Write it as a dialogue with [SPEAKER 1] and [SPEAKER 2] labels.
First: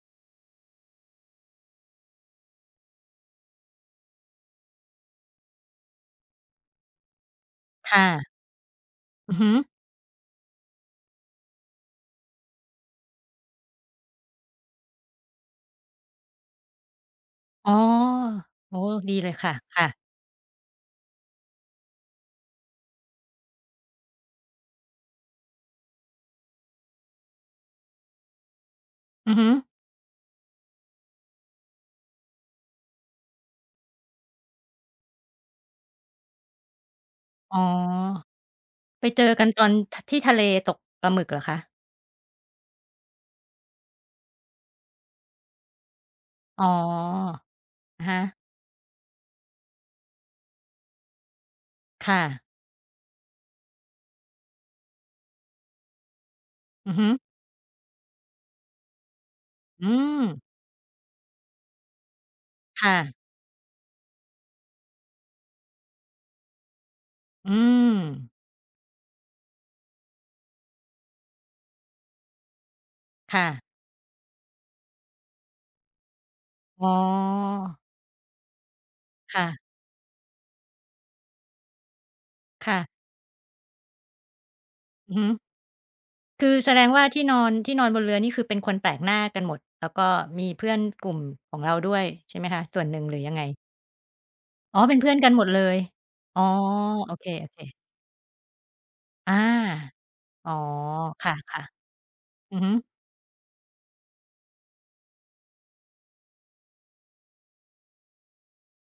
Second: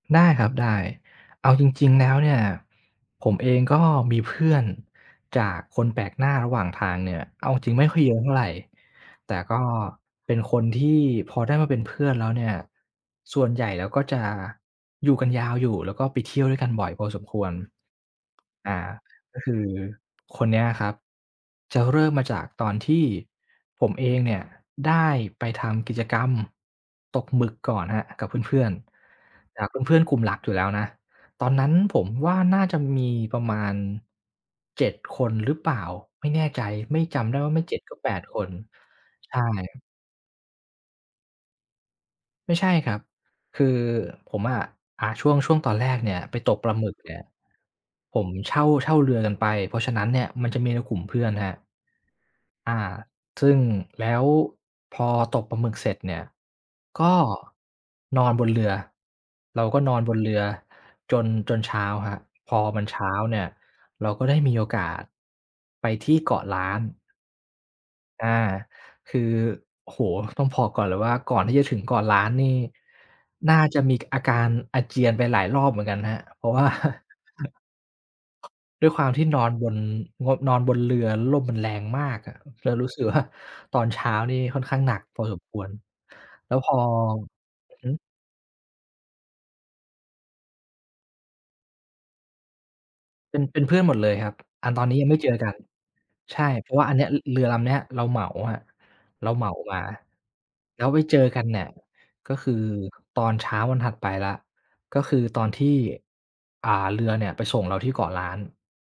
[SPEAKER 1] ได้ครับ ได้ เอาจริง ๆ แล้วเนี่ย ผมเองก็มีเพื่อนจากคนแปลกหน้าระหว่างทางเนี่ย เอาจริง ๆ ไม่
[SPEAKER 2] ค
[SPEAKER 1] ค่อ
[SPEAKER 2] ่
[SPEAKER 1] ยเยอะ
[SPEAKER 2] ะ
[SPEAKER 1] เท่าไร แ
[SPEAKER 2] อ
[SPEAKER 1] ต
[SPEAKER 2] ื
[SPEAKER 1] ่
[SPEAKER 2] อฮึ
[SPEAKER 1] ก็เป็นคนที่พอได้มาเป็นเพื่อนแล้วเนี่ย ส่วนใหญ่แล้วก็จะอยู่กันยาวอยู่ แล้วก็ไปเที่ยวด้วยกันบ่อยพอสมควร
[SPEAKER 2] อ๋อ
[SPEAKER 1] อ่า
[SPEAKER 2] โอ้โฮ ดีเล
[SPEAKER 1] ก
[SPEAKER 2] ย
[SPEAKER 1] ็
[SPEAKER 2] ค
[SPEAKER 1] ค
[SPEAKER 2] ่ะ
[SPEAKER 1] ือ
[SPEAKER 2] ค่ะ
[SPEAKER 1] คนเนี้ยครับ จะเริ่มมาจากตอนที่ผมเองเนี่ย ได้ไปทำกิจกรรมตกหมึกก่อนครับกับเพื่อน
[SPEAKER 2] อือฮึ
[SPEAKER 1] ๆ แต่เป็นเพื่อนกลุ่มหลักอยู่แล้วนะ ตอนนั้นผมว่าน่าจะมีประมาณ 7 คนหรือเปล่า ไม่แน่ใจ ไม่ จำได้ว่า
[SPEAKER 2] อ
[SPEAKER 1] ไ
[SPEAKER 2] ๋
[SPEAKER 1] ม
[SPEAKER 2] อ
[SPEAKER 1] ่ 7 ก็ 8 คน
[SPEAKER 2] ไปเจอ
[SPEAKER 1] ใช่
[SPEAKER 2] กันตอน ท ที่ทะเล ตกปลาหมึกเหรอคะ?
[SPEAKER 1] ไม่ใช่ครับ คือผมอะ อา ช่วง ช่วงตอนแรกเนี่ยไปตก
[SPEAKER 2] อ๋
[SPEAKER 1] ป
[SPEAKER 2] อ
[SPEAKER 1] ลาหมึกเนี่ย
[SPEAKER 2] อะฮ
[SPEAKER 1] ผ
[SPEAKER 2] ะ
[SPEAKER 1] มเช่า เช่าเรือกันไป เพราะฉะนั้นเนี่ย มันจะมีในกลุ่มเพื่อนนะครับ
[SPEAKER 2] ค่ะ
[SPEAKER 1] อา ซึ่งแล้วพอตกปลาหมึกเสร็จเนี่ย
[SPEAKER 2] อือฮ
[SPEAKER 1] ก
[SPEAKER 2] ึ
[SPEAKER 1] ็นอนบนเรือ เราก็
[SPEAKER 2] อื
[SPEAKER 1] นอนบนเรื
[SPEAKER 2] ม
[SPEAKER 1] อจน จนเช้าครับ พอมั
[SPEAKER 2] ค
[SPEAKER 1] น
[SPEAKER 2] ่
[SPEAKER 1] เช้า
[SPEAKER 2] ะ
[SPEAKER 1] เนี่ย เราก็ได้มีโอกาสไปที่เกาะล้าน
[SPEAKER 2] อื
[SPEAKER 1] อ่า
[SPEAKER 2] ม
[SPEAKER 1] คือ โอ้โฮ ต้องบอกก่อนเลยว่า ก่อนที่จะถึงเกาะล้านนี่
[SPEAKER 2] ค่
[SPEAKER 1] น่า
[SPEAKER 2] ะ
[SPEAKER 1] จะมี ก อาการอาเจียนไปหลายรอบเหมือนกันครับ เพราะว่า
[SPEAKER 2] อ๋อ
[SPEAKER 1] ด้วยความที่บ
[SPEAKER 2] ค่ะ
[SPEAKER 1] นงด นอนบนเรือ แล้วลมมันแรงมากอะ เร
[SPEAKER 2] ค
[SPEAKER 1] า
[SPEAKER 2] ่ะ
[SPEAKER 1] รู้สึกว่า ตอนเช้านี่ค่อนข้างหนัก
[SPEAKER 2] อือ
[SPEAKER 1] พ
[SPEAKER 2] ฮ
[SPEAKER 1] อ
[SPEAKER 2] ึ
[SPEAKER 1] สมควร
[SPEAKER 2] ค
[SPEAKER 1] แ
[SPEAKER 2] ื
[SPEAKER 1] ล้
[SPEAKER 2] อ
[SPEAKER 1] วพ
[SPEAKER 2] แส
[SPEAKER 1] อ
[SPEAKER 2] ดงว่าที่นอน ที
[SPEAKER 1] อื
[SPEAKER 2] ่
[SPEAKER 1] อ
[SPEAKER 2] น
[SPEAKER 1] ฮ
[SPEAKER 2] อ
[SPEAKER 1] ึ
[SPEAKER 2] นบนเรือนี่ คือเป็นคนแปลกหน้ากันหมด แล้วก็มีเพื่อนกลุ่มของเราด้วย ใช่ไหมคะ ส่วนหนึ่ง หรือย
[SPEAKER 1] เ
[SPEAKER 2] ั
[SPEAKER 1] ป
[SPEAKER 2] ง
[SPEAKER 1] ็
[SPEAKER 2] ไง?
[SPEAKER 1] น เป็นเพื่อนหมดเลยครับ อัน
[SPEAKER 2] อ๋
[SPEAKER 1] ต
[SPEAKER 2] อ
[SPEAKER 1] อนน
[SPEAKER 2] เ
[SPEAKER 1] ี
[SPEAKER 2] ป็
[SPEAKER 1] ้
[SPEAKER 2] น
[SPEAKER 1] ย
[SPEAKER 2] เ
[SPEAKER 1] ั
[SPEAKER 2] พ
[SPEAKER 1] ง
[SPEAKER 2] ื่
[SPEAKER 1] ไ
[SPEAKER 2] อ
[SPEAKER 1] ม่
[SPEAKER 2] น
[SPEAKER 1] เ
[SPEAKER 2] ก
[SPEAKER 1] จ
[SPEAKER 2] ัน
[SPEAKER 1] อ
[SPEAKER 2] หม
[SPEAKER 1] ก
[SPEAKER 2] ด
[SPEAKER 1] ัน
[SPEAKER 2] เลย
[SPEAKER 1] ใช
[SPEAKER 2] อ๋อ
[SPEAKER 1] ่ เพราะว่าอันเนี้ย
[SPEAKER 2] โอ
[SPEAKER 1] ร
[SPEAKER 2] เค
[SPEAKER 1] เรือลำเน
[SPEAKER 2] ๆ
[SPEAKER 1] ี้ยเราเหมาครับ เรา
[SPEAKER 2] อา
[SPEAKER 1] เหมามา
[SPEAKER 2] อ๋อ
[SPEAKER 1] แล้วไปเจอ
[SPEAKER 2] ค
[SPEAKER 1] กันเน
[SPEAKER 2] ่
[SPEAKER 1] ี
[SPEAKER 2] ะ
[SPEAKER 1] ่ย ก็ค
[SPEAKER 2] ๆ
[SPEAKER 1] ื
[SPEAKER 2] อ
[SPEAKER 1] อ
[SPEAKER 2] ือฮึ
[SPEAKER 1] ตอนเช้าวันถัดไปแล้ว ก็คือตอนที่ อ่า เรือเนี่ยไปส่งเราที่เกาะล้าน